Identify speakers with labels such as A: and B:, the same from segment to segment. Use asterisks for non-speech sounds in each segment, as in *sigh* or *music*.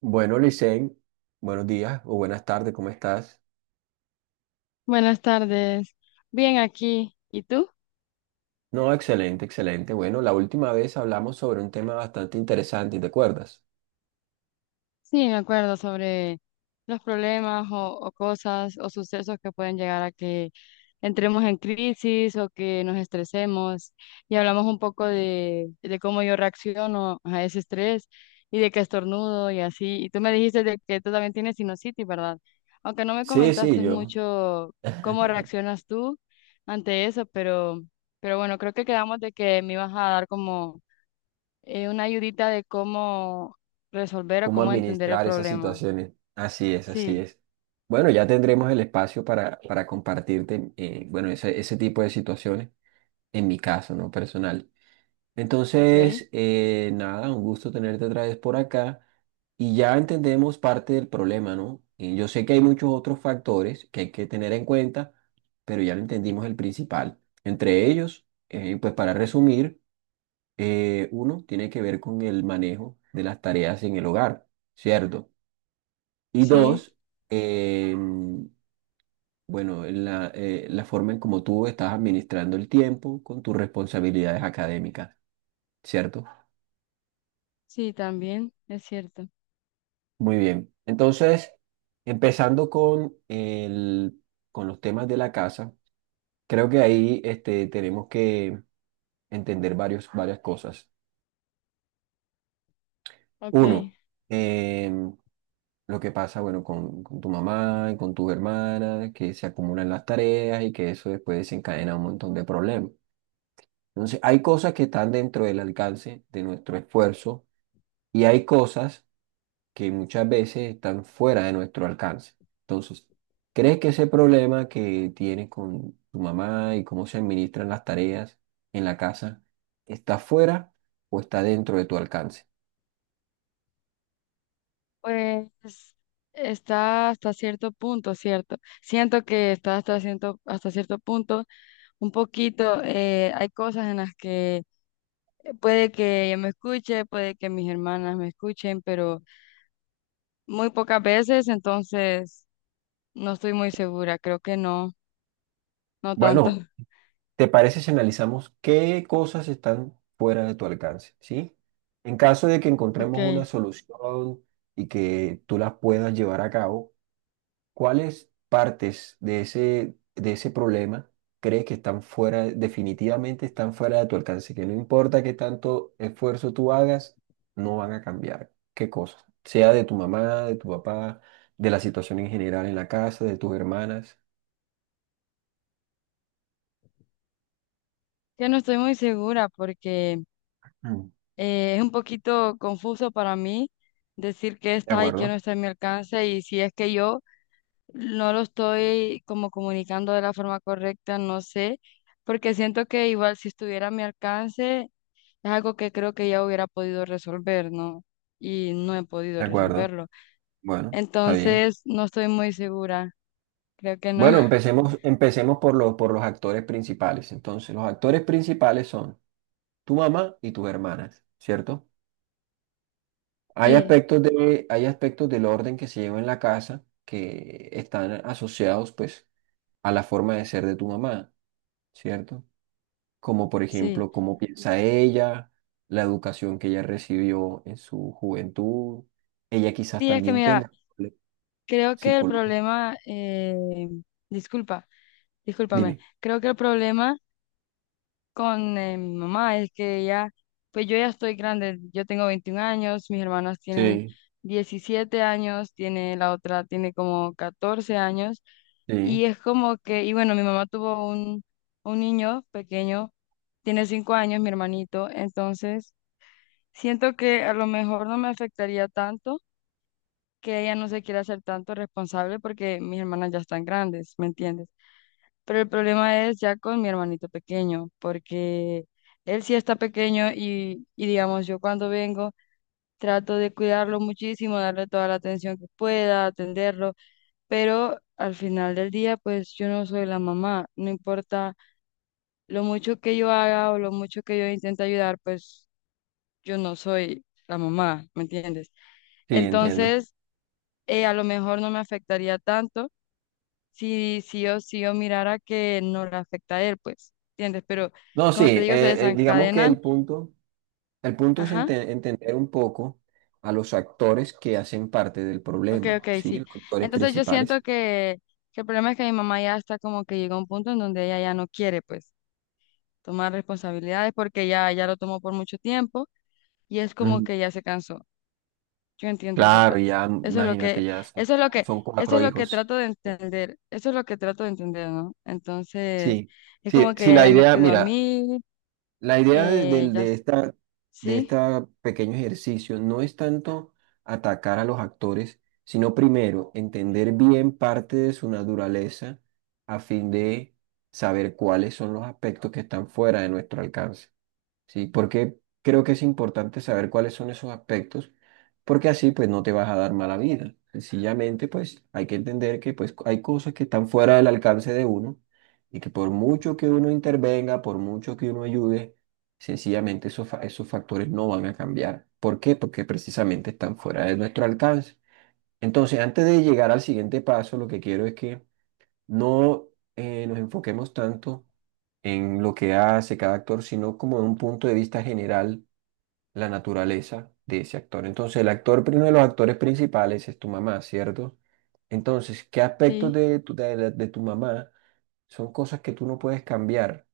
A: Bueno, Licen, buenos días o buenas tardes, ¿cómo estás?
B: Buenas tardes. Bien aquí. ¿Y tú?
A: No, excelente, excelente. Bueno, la última vez hablamos sobre un tema bastante interesante, ¿te acuerdas?
B: Sí, me acuerdo sobre los problemas o cosas o sucesos que pueden llegar a que entremos en crisis o que nos estresemos. Y hablamos un poco de cómo yo reacciono a ese estrés y de que estornudo y así. Y tú me dijiste de que tú también tienes sinusitis, ¿verdad? Aunque no me
A: Sí, sí,
B: comentaste
A: yo,
B: mucho cómo reaccionas tú ante eso, pero bueno, creo que quedamos de que me ibas a dar como una ayudita de cómo resolver o
A: cómo
B: cómo entender el
A: administrar esas
B: problema.
A: situaciones. Así es, así
B: Sí,
A: es. Bueno, ya tendremos el espacio para compartirte, bueno, ese tipo de situaciones, en mi caso, ¿no? Personal.
B: ok,
A: Entonces, nada, un gusto tenerte otra vez por acá y ya entendemos parte del problema, ¿no? Y yo sé que hay muchos otros factores que hay que tener en cuenta, pero ya lo entendimos el principal. Entre ellos, pues para resumir, uno tiene que ver con el manejo de las tareas en el hogar, ¿cierto? Y
B: sí,
A: dos, em, bueno, la forma en cómo tú estás administrando el tiempo con tus responsabilidades académicas, ¿cierto?
B: sí, también es cierto.
A: Muy bien. Entonces, empezando con los temas de la casa, creo que ahí este, tenemos que entender varias cosas.
B: Ok,
A: Uno, em, lo que pasa, bueno, con tu mamá y con tus hermanas, que se acumulan las tareas y que eso después desencadena un montón de problemas. Entonces, hay cosas que están dentro del alcance de nuestro esfuerzo y hay cosas que muchas veces están fuera de nuestro alcance. Entonces, ¿crees que ese problema que tienes con tu mamá y cómo se administran las tareas en la casa está fuera o está dentro de tu alcance?
B: pues está hasta cierto punto, ¿cierto? Siento que está hasta cierto punto, un poquito, hay cosas en las que puede que ella me escuche, puede que mis hermanas me escuchen, pero muy pocas veces, entonces no estoy muy segura, creo que no, no tanto.
A: Bueno,
B: *laughs*
A: ¿te parece si analizamos qué cosas están fuera de tu alcance? ¿Sí? En caso de que encontremos una
B: Ok.
A: solución y que tú las puedas llevar a cabo, ¿cuáles partes de ese problema crees que están fuera, definitivamente están fuera de tu alcance? Que no importa qué tanto esfuerzo tú hagas, no van a cambiar. ¿Qué cosas? Sea de tu mamá, de tu papá, de la situación en general en la casa, de tus hermanas.
B: Yo no estoy muy segura porque
A: Mm.
B: es un poquito confuso para mí decir qué
A: De
B: está y qué
A: acuerdo,
B: no está en mi alcance y si es que yo no lo estoy como comunicando de la forma correcta, no sé, porque siento que igual si estuviera a mi alcance es algo que creo que ya hubiera podido resolver, ¿no? Y no he podido
A: de acuerdo.
B: resolverlo.
A: Bueno, está bien.
B: Entonces, no estoy muy segura, creo que no.
A: Bueno,
B: *laughs*
A: empecemos por los actores principales. Entonces, los actores principales son tu mamá y tus hermanas, ¿cierto? Hay
B: Sí,
A: hay aspectos del orden que se lleva en la casa que están asociados pues a la forma de ser de tu mamá, ¿cierto? Como por
B: sí.
A: ejemplo, cómo piensa ella, la educación que ella recibió en su juventud. Ella quizás
B: Sí, es que
A: también
B: mira,
A: tenga
B: creo que el
A: psicólogo.
B: problema, disculpa. Discúlpame,
A: Dime.
B: creo que el problema con mi mamá es que ya, pues yo ya estoy grande, yo tengo 21 años, mis hermanas tienen
A: Sí,
B: 17 años, tiene la otra tiene como 14 años y
A: sí,
B: es como que, y bueno, mi mamá tuvo un niño pequeño, tiene 5 años, mi hermanito, entonces siento que a lo mejor no me afectaría tanto que ella no se quiera hacer tanto responsable porque mis hermanas ya están grandes, ¿me entiendes? Pero el problema es ya con mi hermanito pequeño, porque él sí está pequeño y digamos, yo cuando vengo trato de cuidarlo muchísimo, darle toda la atención que pueda, atenderlo, pero al final del día, pues yo no soy la mamá, no importa lo mucho que yo haga o lo mucho que yo intente ayudar, pues yo no soy la mamá, ¿me entiendes?
A: sí, entiendo.
B: Entonces, a lo mejor no me afectaría tanto si sí o sí o mirara que no le afecta a él, pues, ¿entiendes? Pero
A: No, sí,
B: como te digo, se
A: digamos que
B: desencadenan.
A: el punto es
B: Ajá,
A: entender un poco a los actores que hacen parte del
B: ok, ok,
A: problema, ¿sí?
B: sí.
A: Los actores
B: Entonces yo
A: principales.
B: siento que el problema es que mi mamá ya está como que llegó a un punto en donde ella ya no quiere, pues, tomar responsabilidades porque ya lo tomó por mucho tiempo y es como
A: Ujú.
B: que ya se cansó. Yo entiendo esa
A: Claro,
B: parte.
A: ya,
B: Eso es lo
A: imagínate,
B: que,
A: ya son,
B: eso es lo que,
A: son
B: eso
A: cuatro
B: es lo que
A: hijos.
B: trato de entender, eso es lo que trato de entender, ¿no? Entonces,
A: Sí,
B: es
A: sí,
B: como
A: sí,
B: que
A: la
B: ella ya me
A: idea,
B: cuidó a
A: mira,
B: mí,
A: la idea de,
B: eh,
A: del-
B: ya,
A: de
B: s-
A: esta, de
B: sí.
A: este pequeño ejercicio no es tanto atacar a los actores, sino primero entender bien parte de su naturaleza a fin de saber cuáles son los aspectos que están fuera de nuestro alcance. Sí, porque creo que es importante saber cuáles son esos aspectos, porque así pues no te vas a dar mala vida. Sencillamente pues hay que entender que pues hay cosas que están fuera del alcance de uno y que por mucho que uno intervenga, por mucho que uno ayude, sencillamente esos factores no van a cambiar. ¿Por qué? Porque precisamente están fuera de nuestro alcance. Entonces, antes de llegar al siguiente paso, lo que quiero es que no nos enfoquemos tanto en lo que hace cada actor, sino como de un punto de vista general, la naturaleza de ese actor. Entonces, uno de los actores principales es tu mamá, ¿cierto? Entonces, ¿qué aspectos
B: Sí,
A: de tu mamá son cosas que tú no puedes cambiar,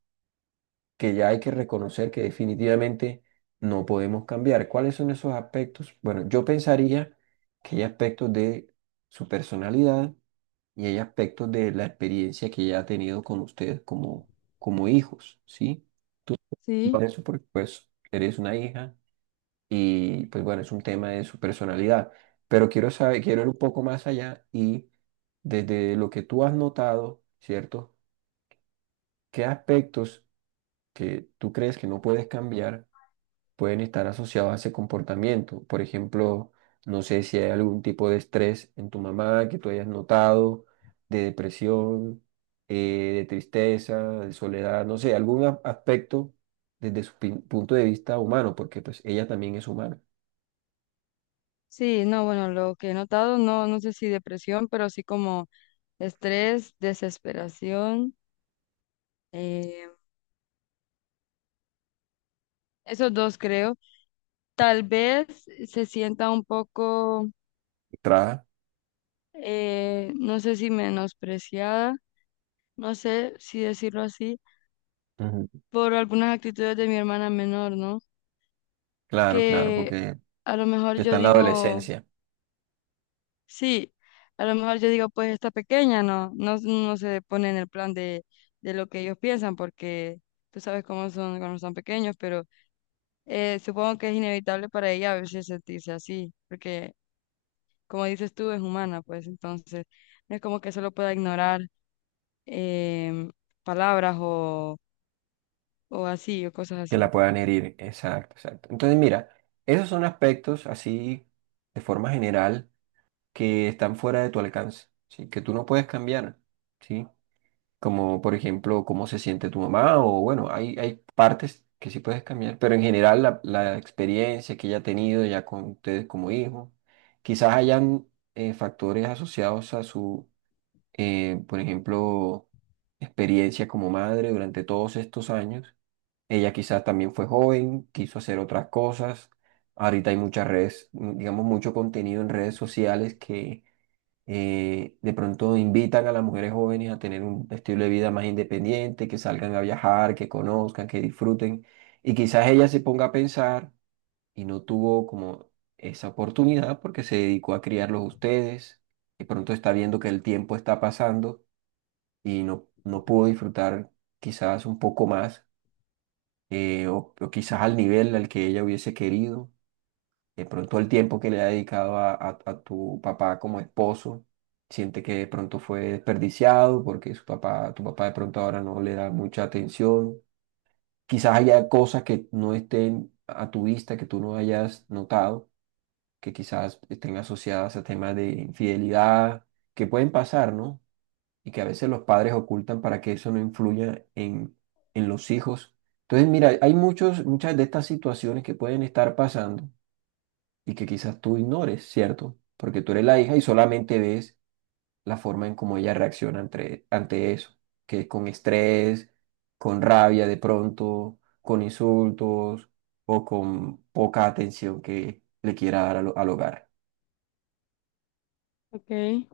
A: que ya hay que reconocer que definitivamente no podemos cambiar? ¿Cuáles son esos aspectos? Bueno, yo pensaría que hay aspectos de su personalidad, y hay aspectos de la experiencia que ella ha tenido con ustedes como hijos, ¿sí? Tú por
B: sí,
A: eso porque pues eres una hija y pues bueno, es un tema de su personalidad, pero quiero saber, quiero ir un poco más allá y desde lo que tú has notado, ¿cierto? ¿Qué aspectos que tú crees que no puedes cambiar pueden estar asociados a ese comportamiento? Por ejemplo, no sé si hay algún tipo de estrés en tu mamá que tú hayas notado, de depresión, de tristeza, de soledad, no sé, aspecto desde su punto de vista humano, porque pues ella también es humana.
B: sí, no, bueno, lo que he notado, no, no sé si depresión, pero sí como estrés, desesperación, eh, esos dos creo. Tal vez se sienta un poco,
A: Tra-
B: no sé si menospreciada, no sé si decirlo así,
A: Ujú.
B: por algunas actitudes de mi hermana menor, ¿no?
A: Claro, claro,
B: Que
A: porque
B: a lo mejor
A: está
B: yo
A: en la
B: digo...
A: adolescencia,
B: Sí, a lo mejor yo digo, pues esta pequeña no se pone en el plan de lo que ellos piensan, porque tú sabes cómo son cuando son pequeños, pero supongo que es inevitable para ella a veces sentirse así, porque como dices tú, es humana, pues entonces no es como que solo pueda ignorar em, palabras o así, o cosas
A: que
B: así.
A: la puedan herir. Exacto, exacto. Entonces, mira, esos son aspectos así de forma general que están fuera de tu alcance, ¿sí? Que tú no puedes cambiar, ¿sí? Como por ejemplo, cómo se siente tu mamá o bueno, hay partes que sí puedes cambiar, pero en general la experiencia que ella ha tenido ya con ustedes como hijos, quizás hayan factores asociados a su, por ejemplo, experiencia como madre durante todos estos años. Ella quizás también fue joven, quiso hacer otras cosas. Ahorita hay muchas redes, digamos, mucho contenido en redes sociales que de pronto invitan a las mujeres jóvenes a tener un estilo de vida más independiente, que salgan a viajar, que conozcan, que disfruten. Y quizás ella se ponga a pensar y no tuvo como esa oportunidad porque se dedicó a criarlos a ustedes. De pronto está viendo que el tiempo está pasando y no, no pudo disfrutar quizás un poco más o o quizás al nivel al que ella hubiese querido de pronto el tiempo que le ha dedicado a tu papá como esposo, siente que de pronto fue desperdiciado porque su papá, tu papá de pronto ahora no le da mucha atención. Quizás haya cosas que no estén a tu vista, que tú no hayas notado, que quizás estén asociadas a temas de infidelidad, que pueden pasar, ¿no? Y que a veces los padres ocultan para que eso no influya en los hijos. Entonces, mira, muchas de estas situaciones que pueden estar pasando y que quizás tú ignores, ¿cierto? Porque tú eres la hija y solamente ves la forma en cómo ella reacciona ante eso, que es con estrés, con rabia de pronto, con insultos o con poca atención que le quiera dar al hogar,
B: Okay,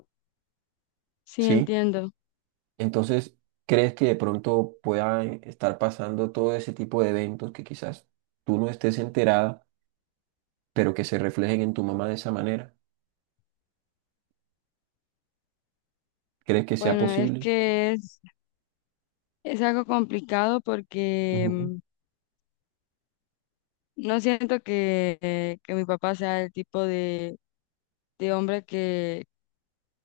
B: sí,
A: ¿sí?
B: entiendo.
A: Entonces, ¿crees que de pronto puedan estar pasando todo ese tipo de eventos que quizás tú no estés enterada, pero que se reflejen en tu mamá de esa manera? ¿Crees que sea
B: Bueno, es
A: posible?
B: que es algo complicado porque
A: Ujú,
B: no siento que mi papá sea el tipo de hombre que,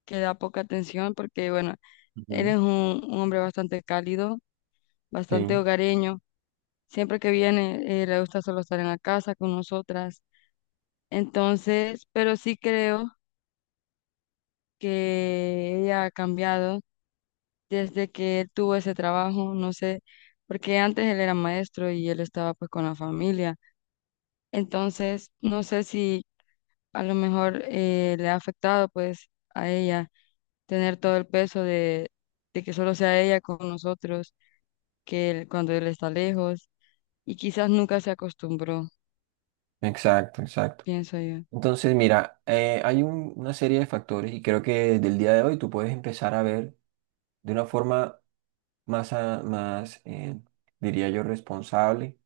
B: que da poca atención, porque bueno, él
A: Ujú.
B: es un hombre bastante cálido, bastante
A: Sí.
B: hogareño. Siempre que viene, le gusta solo estar en la casa con nosotras. Entonces, pero sí creo que ella ha cambiado desde que él tuvo ese trabajo, no sé, porque antes él era maestro y él estaba pues con la familia. Entonces, no sé si a lo mejor le ha afectado pues a ella tener todo el peso de que solo sea ella con nosotros, cuando él está lejos y quizás nunca se acostumbró,
A: Exacto, exacto.
B: pienso yo.
A: Entonces, mira, hay una serie de factores y creo que del día de hoy tú puedes empezar a ver de una forma más diría yo, responsable,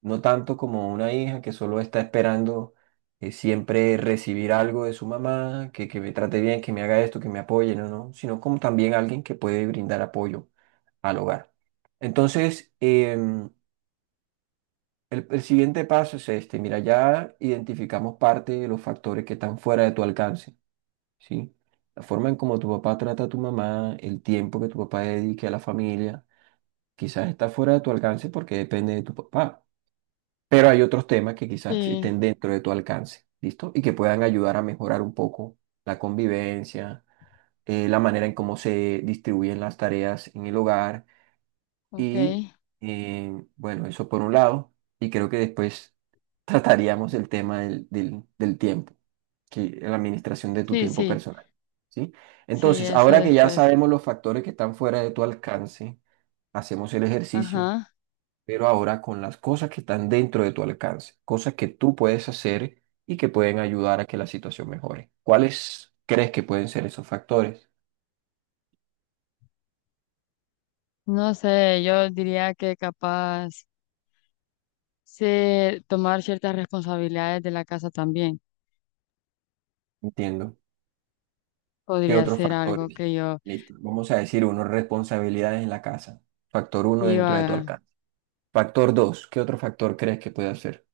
A: no tanto como una hija que solo está esperando siempre recibir algo de su mamá, que me trate bien, que me haga esto, que me apoye, no, no, sino como también alguien que puede brindar apoyo al hogar. Entonces, el siguiente paso es este. Mira, ya identificamos parte de los factores que están fuera de tu alcance, ¿sí? La forma en cómo tu papá trata a tu mamá, el tiempo que tu papá dedique a la familia, quizás está fuera de tu alcance porque depende de tu papá. Pero hay otros temas que quizás estén
B: Sí,
A: dentro de tu alcance, ¿listo? Y que puedan ayudar a mejorar un poco la convivencia, la manera en cómo se distribuyen las tareas en el hogar
B: ok.
A: y, bueno, eso por un lado. Y creo que después trataríamos el tema del tiempo, que la administración de tu
B: Sí,
A: tiempo
B: sí,
A: personal, ¿sí?
B: sí,
A: Entonces,
B: eso
A: ahora que ya
B: después.
A: sabemos los factores que están fuera de tu alcance, hacemos el ejercicio,
B: Ajá.
A: pero ahora con las cosas que están dentro de tu alcance, cosas que tú puedes hacer y que pueden ayudar a que la situación mejore. ¿Cuáles crees que pueden ser esos factores?
B: No sé, yo diría que capaz tomar ciertas responsabilidades de la casa también
A: Entiendo. ¿Qué
B: podría
A: otros
B: ser algo
A: factores? Listo. Vamos a decir uno, responsabilidades en la casa. Factor uno
B: que yo
A: dentro de tu
B: haga.
A: alcance. Factor dos, ¿qué otro factor crees que puede ser?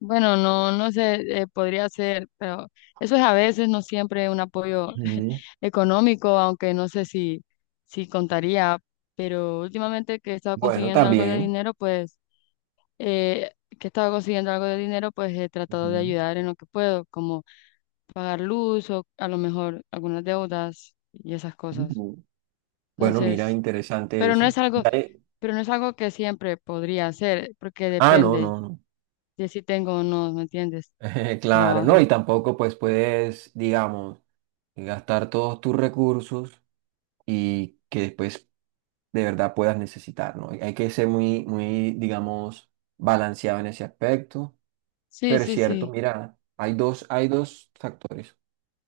B: Bueno, no, no sé, podría ser, pero eso es a veces, no siempre un apoyo *laughs*
A: Ujú.
B: económico, aunque no sé si contaría, pero últimamente que he estado
A: Bueno,
B: consiguiendo algo de
A: también.
B: dinero, pues, eh, que he estado consiguiendo algo de dinero, pues he tratado de
A: Ujú,
B: ayudar en lo que puedo, como pagar luz o a lo mejor algunas deudas y esas cosas.
A: ujú. Bueno, mira,
B: Entonces,
A: interesante
B: pero no es
A: eso.
B: algo, pero no es algo que siempre podría hacer, porque
A: Ah, no,
B: depende
A: no, no.
B: de si tengo o no, ¿me entiendes?
A: *laughs* Claro, no, y
B: Trabajo.
A: tampoco pues puedes, digamos, gastar todos tus recursos y que después de verdad puedas necesitar, ¿no? Hay que ser muy, muy, digamos, balanceado en ese aspecto.
B: Sí,
A: Pero es
B: sí,
A: cierto,
B: sí.
A: mira, hay dos factores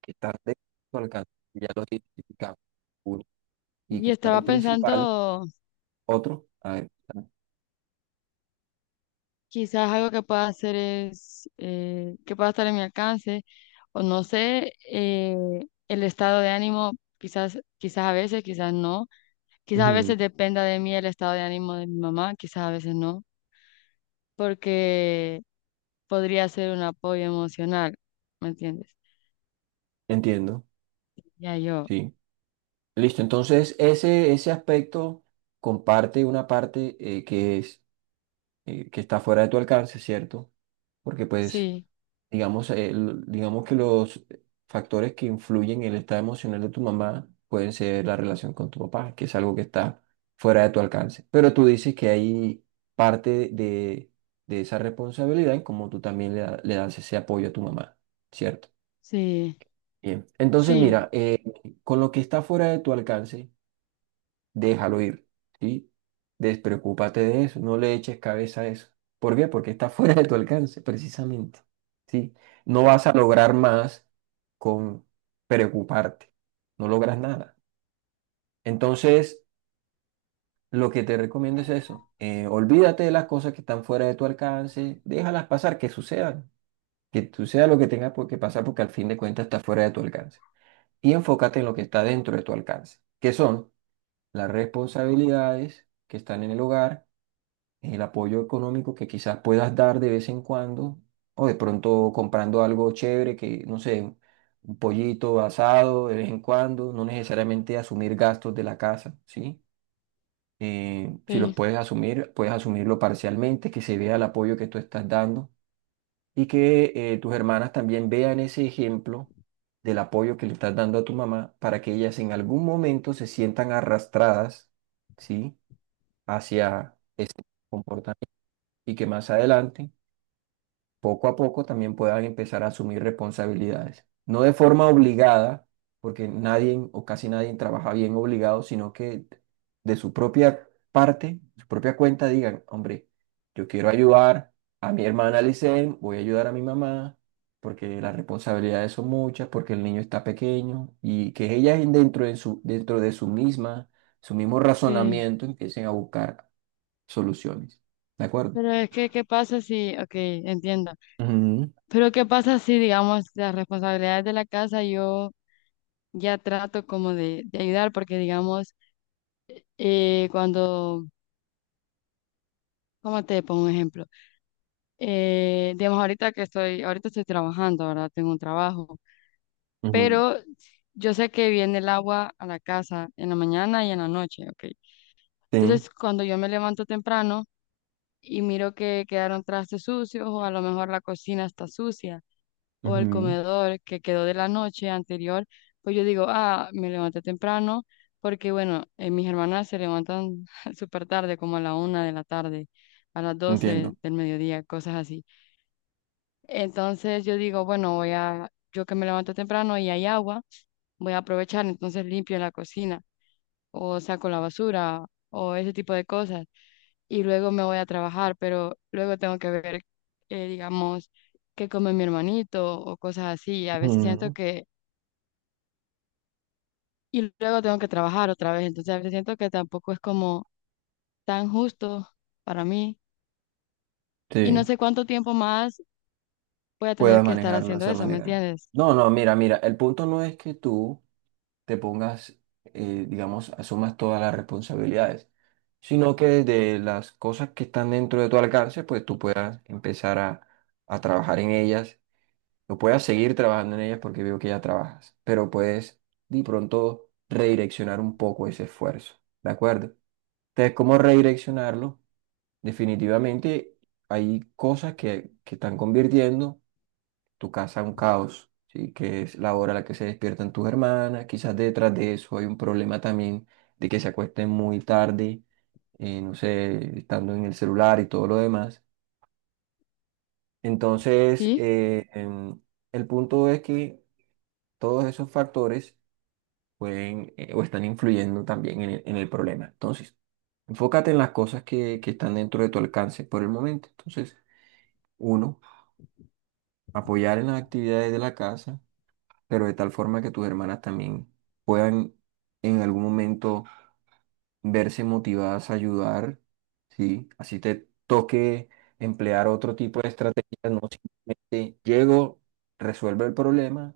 A: que están de tu alcance, ya los identificamos. Uno, y
B: Y
A: quizás
B: estaba
A: el principal,
B: pensando,
A: otro, a ver.
B: quizás algo que pueda hacer es, que pueda estar en mi alcance, o no sé, el estado de ánimo, quizás, quizás a veces, quizás no, quizás a
A: Ujú.
B: veces dependa de mí el estado de ánimo de mi mamá, quizás a veces no, porque podría ser un apoyo emocional, ¿me entiendes?
A: Entiendo,
B: Ya yo,
A: sí. Listo, entonces ese aspecto comparte una parte que está fuera de tu alcance, ¿cierto? Porque pues,
B: sí,
A: digamos, digamos que los factores que influyen en el estado emocional de tu mamá pueden ser la relación con tu papá, que es algo que está fuera de tu alcance. Pero tú dices que hay parte de esa responsabilidad en cómo tú también le, le das ese apoyo a tu mamá, ¿cierto?
B: sí,
A: Bien, entonces
B: sí,
A: mira, con lo que está fuera de tu alcance, déjalo ir, ¿sí? Despreocúpate de eso, no le eches cabeza a eso. ¿Por qué? Porque está *laughs* fuera de tu alcance, precisamente, ¿sí? No vas a lograr más con preocuparte, no logras nada. Entonces, lo que te recomiendo es eso, olvídate de las cosas que están fuera de tu alcance, déjalas pasar, que sucedan, que suceda lo que tenga que pasar, porque al fin de cuentas está fuera de tu alcance. Y enfócate en lo que está dentro de tu alcance, que son las responsabilidades que están en el hogar, el apoyo económico que quizás puedas dar de vez en cuando, o de pronto comprando algo chévere que, no sé, un pollito asado de vez en cuando, no necesariamente asumir gastos de la casa, ¿sí? Si los
B: sí,
A: puedes asumir, puedes asumirlo parcialmente, que se vea el apoyo que tú estás dando y que tus hermanas también vean ese ejemplo del apoyo que le estás dando a tu mamá para que ellas en algún momento se sientan arrastradas, ¿sí? Hacia ese comportamiento, y que más adelante poco a poco también puedas empezar a asumir responsabilidades. No de forma obligada, porque nadie o casi nadie trabaja bien obligado, sino que de su propia parte, su propia cuenta, digan, hombre, yo quiero ayudar a mi hermana Licen, voy a ayudar a mi mamá, porque las responsabilidades son muchas, porque el niño está pequeño, y que ellas dentro de dentro de su misma, su mismo
B: sí.
A: razonamiento empiecen a buscar soluciones. ¿De acuerdo?
B: Pero es que, ¿qué pasa si, ok, entiendo.
A: Ujú,
B: Pero ¿qué pasa si, digamos, las responsabilidades de la casa yo ya trato como de ayudar? Porque, digamos, eh, cuando, ¿cómo te pongo un ejemplo? Digamos, ahorita estoy trabajando, ¿verdad? Tengo un trabajo,
A: ujú.
B: pero yo sé que viene el agua a la casa en la mañana y en la noche, ¿ok?
A: Sí.
B: Entonces, cuando yo me levanto temprano y miro que quedaron trastes sucios o a lo mejor la cocina está sucia, o el
A: Ujú,
B: comedor que quedó de la noche anterior, pues yo digo, ah, me levanté temprano, porque bueno, mis hermanas se levantan *laughs* súper tarde, como a la 1 de la tarde, a las 12
A: Entiendo.
B: del mediodía, cosas así. Entonces yo digo, bueno, voy a, yo que me levanto temprano y hay agua, voy a aprovechar, entonces limpio la cocina o saco la basura o ese tipo de cosas y luego me voy a trabajar, pero luego tengo que ver, digamos, qué come mi hermanito o cosas así. A veces siento
A: Ujú,
B: que, y luego tengo que trabajar otra vez, entonces a veces siento que tampoco es como tan justo para mí y no
A: Sí,
B: sé cuánto tiempo más voy a tener
A: puedas
B: que estar
A: manejarlo de
B: haciendo
A: esa
B: eso, ¿me
A: manera.
B: entiendes?
A: No, no, mira, mira, el punto no es que tú te pongas, digamos, asumas todas las responsabilidades, sino que de las cosas que están dentro de tu alcance, pues tú puedas empezar a trabajar en ellas, o puedas seguir trabajando en ellas porque veo que ya trabajas, pero puedes de pronto redireccionar un poco ese esfuerzo, ¿de acuerdo? Entonces, ¿cómo redireccionarlo? Definitivamente hay cosas que están convirtiendo tu casa en un caos, ¿sí? Que es la hora a la que se despiertan tus hermanas, quizás detrás de eso hay un problema también de que se acuesten muy tarde, no sé, estando en el celular y todo lo demás. Entonces,
B: Sí,
A: el punto es que todos esos factores pueden o están influyendo también en en el problema. Entonces, enfócate en las cosas que están dentro de tu alcance por el momento. Entonces, uno. Apoyar en las actividades de la casa, pero de tal forma que tus hermanas también puedan en algún momento verse motivadas a ayudar, ¿sí? Así te toque emplear otro tipo de estrategias, no. Si te llego, resuelve el problema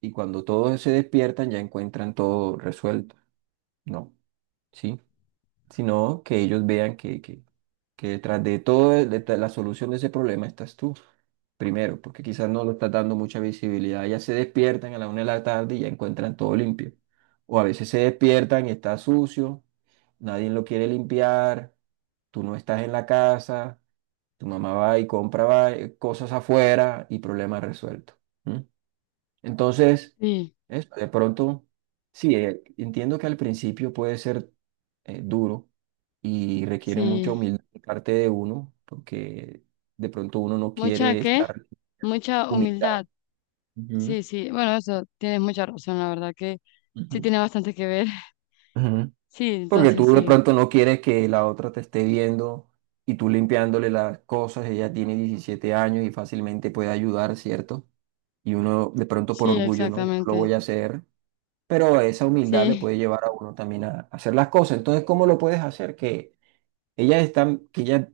A: y cuando todos se despiertan ya encuentran todo resuelto, ¿no? ¿Sí? Sino que ellos vean que detrás de todo, detrás de la solución de ese problema estás tú, primero, porque quizás no lo estás dando mucha visibilidad. Ya se despiertan a la una de la tarde y ya encuentran todo limpio. O a veces se despiertan y está sucio, nadie lo quiere limpiar, tú no estás en la casa, tu mamá va y compra cosas afuera y problema resuelto. ¿Mm? Entonces,
B: sí,
A: de pronto, sí, entiendo que al principio puede ser duro y requiere mucha
B: sí.
A: humildad de parte de uno, porque de pronto uno no
B: ¿Mucha
A: quiere
B: qué?
A: estar
B: Mucha
A: humildad.
B: humildad.
A: Ujú,
B: Sí, sí. Bueno, eso tienes mucha razón, la verdad que sí
A: ujú,
B: tiene bastante que ver.
A: ujú.
B: Sí,
A: Porque tú
B: entonces
A: de
B: sigue.
A: pronto no quieres que la otra te esté viendo y tú limpiándole las cosas, ella tiene 17 años y fácilmente puede ayudar, ¿cierto? Y uno de pronto por
B: Sí,
A: orgullo, no, yo no lo
B: exactamente.
A: voy a hacer. Pero esa humildad le
B: Sí,
A: puede llevar a uno también a hacer las cosas. Entonces, ¿cómo lo puedes hacer? Que ella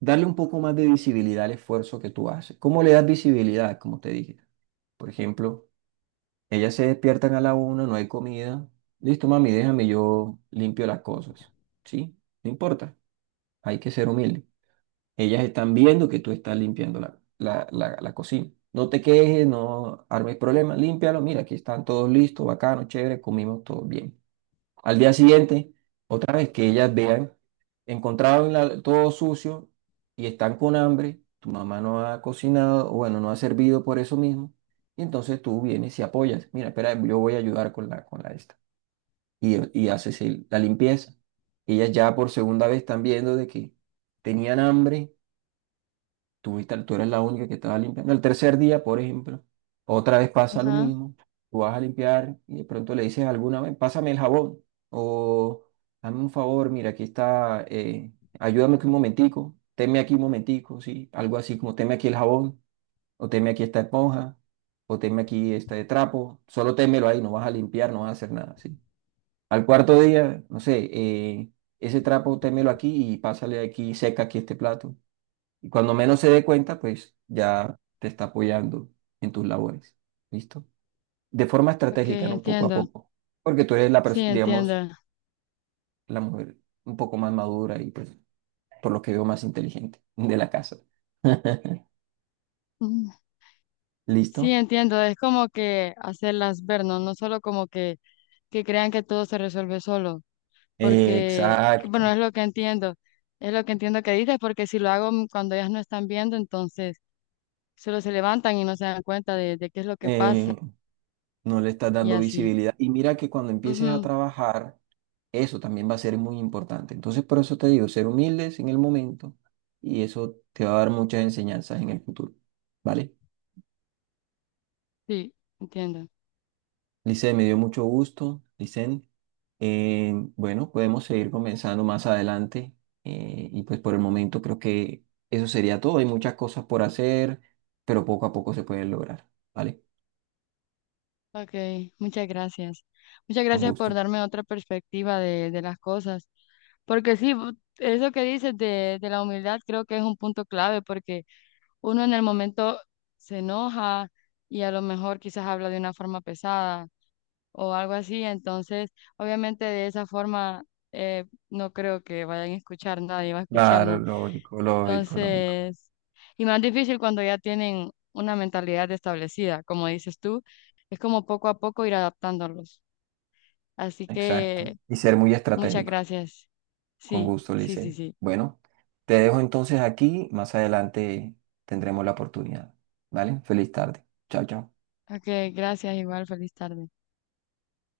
A: darle un poco más de visibilidad al esfuerzo que tú haces. ¿Cómo le das visibilidad? Como te dije. Por ejemplo, ellas se despiertan a la una, no hay comida. Listo, mami, déjame, yo limpio las cosas. ¿Sí? No importa. Hay que ser humilde. Ellas están viendo que tú estás limpiando la cocina. No te quejes, no armes problemas, límpialo. Mira, aquí están todos listos, bacano, chévere, comimos todos bien. Al día siguiente, otra vez que ellas vean, encontraron todo sucio y están con hambre, tu mamá no ha cocinado, o bueno, no ha servido por eso mismo, y entonces tú vienes y apoyas, mira, espera, yo voy a ayudar con con la esta, y, y haces la limpieza. Ellas ya por segunda vez están viendo de que tenían hambre. Tú, tú eres la única que estaba limpiando. El tercer día, por ejemplo, otra vez pasa lo
B: ajá.
A: mismo. Tú vas a limpiar y de pronto le dices alguna vez, pásame el jabón o dame un favor, mira, aquí está, ayúdame aquí un momentico, teme aquí un momentico, sí, algo así como teme aquí el jabón o teme aquí esta esponja o teme aquí este trapo, solo témelo ahí, no vas a limpiar, no vas a hacer nada, sí. Al cuarto día, no sé, ese trapo témelo aquí y pásale aquí, seca aquí este plato. Y cuando menos se dé cuenta, pues ya te está apoyando en tus labores. ¿Listo? De forma
B: Ok,
A: estratégica, ¿no? Poco a
B: entiendo.
A: poco. Porque tú eres la
B: Sí,
A: persona, digamos,
B: entiendo.
A: la mujer un poco más madura y pues por lo que veo más inteligente *laughs* de la casa. *laughs*
B: Mm, Sí,
A: ¿Listo?
B: entiendo. Es como que hacerlas ver, ¿no? No solo como que crean que todo se resuelve solo. Porque, bueno,
A: Exacto.
B: es lo que entiendo. Es lo que entiendo que dices, porque si lo hago cuando ellas no están viendo, entonces solo se levantan y no se dan cuenta de qué es lo que
A: Eh,
B: pasa
A: no le estás
B: y
A: dando
B: así.
A: visibilidad. Y mira que cuando empieces a
B: Ujú.
A: trabajar, eso también va a ser muy importante. Entonces, por eso te digo, ser humildes en el momento y eso te va a dar muchas enseñanzas en el futuro. ¿Vale?
B: Sí, entiendo.
A: Lice, me dio mucho gusto, Licen. Bueno, podemos seguir comenzando más adelante y pues por el momento creo que eso sería todo. Hay muchas cosas por hacer, pero poco a poco se pueden lograr, ¿vale?
B: Ok, muchas gracias. Muchas
A: Con
B: gracias
A: gusto.
B: por darme otra perspectiva de las cosas. Porque sí, eso que dices de la humildad creo que es un punto clave porque uno en el momento se enoja y a lo mejor quizás habla de una forma pesada o algo así. Entonces, obviamente de esa forma eh, no creo que vayan a escuchar, nadie va a
A: Claro,
B: escucharnos.
A: lógico, lógico, lógico.
B: Entonces, y más difícil cuando ya tienen una mentalidad establecida, como dices tú, es como poco a poco ir adaptándolos. Así
A: Exacto.
B: que
A: Y ser muy
B: muchas
A: estratégicos.
B: gracias.
A: Con
B: Sí,
A: gusto,
B: sí, sí,
A: Licen.
B: sí.
A: Bueno, te dejo entonces aquí. Más adelante tendremos la oportunidad, ¿vale? Feliz tarde. Chao, chao.
B: Ok, gracias, igual, feliz tarde.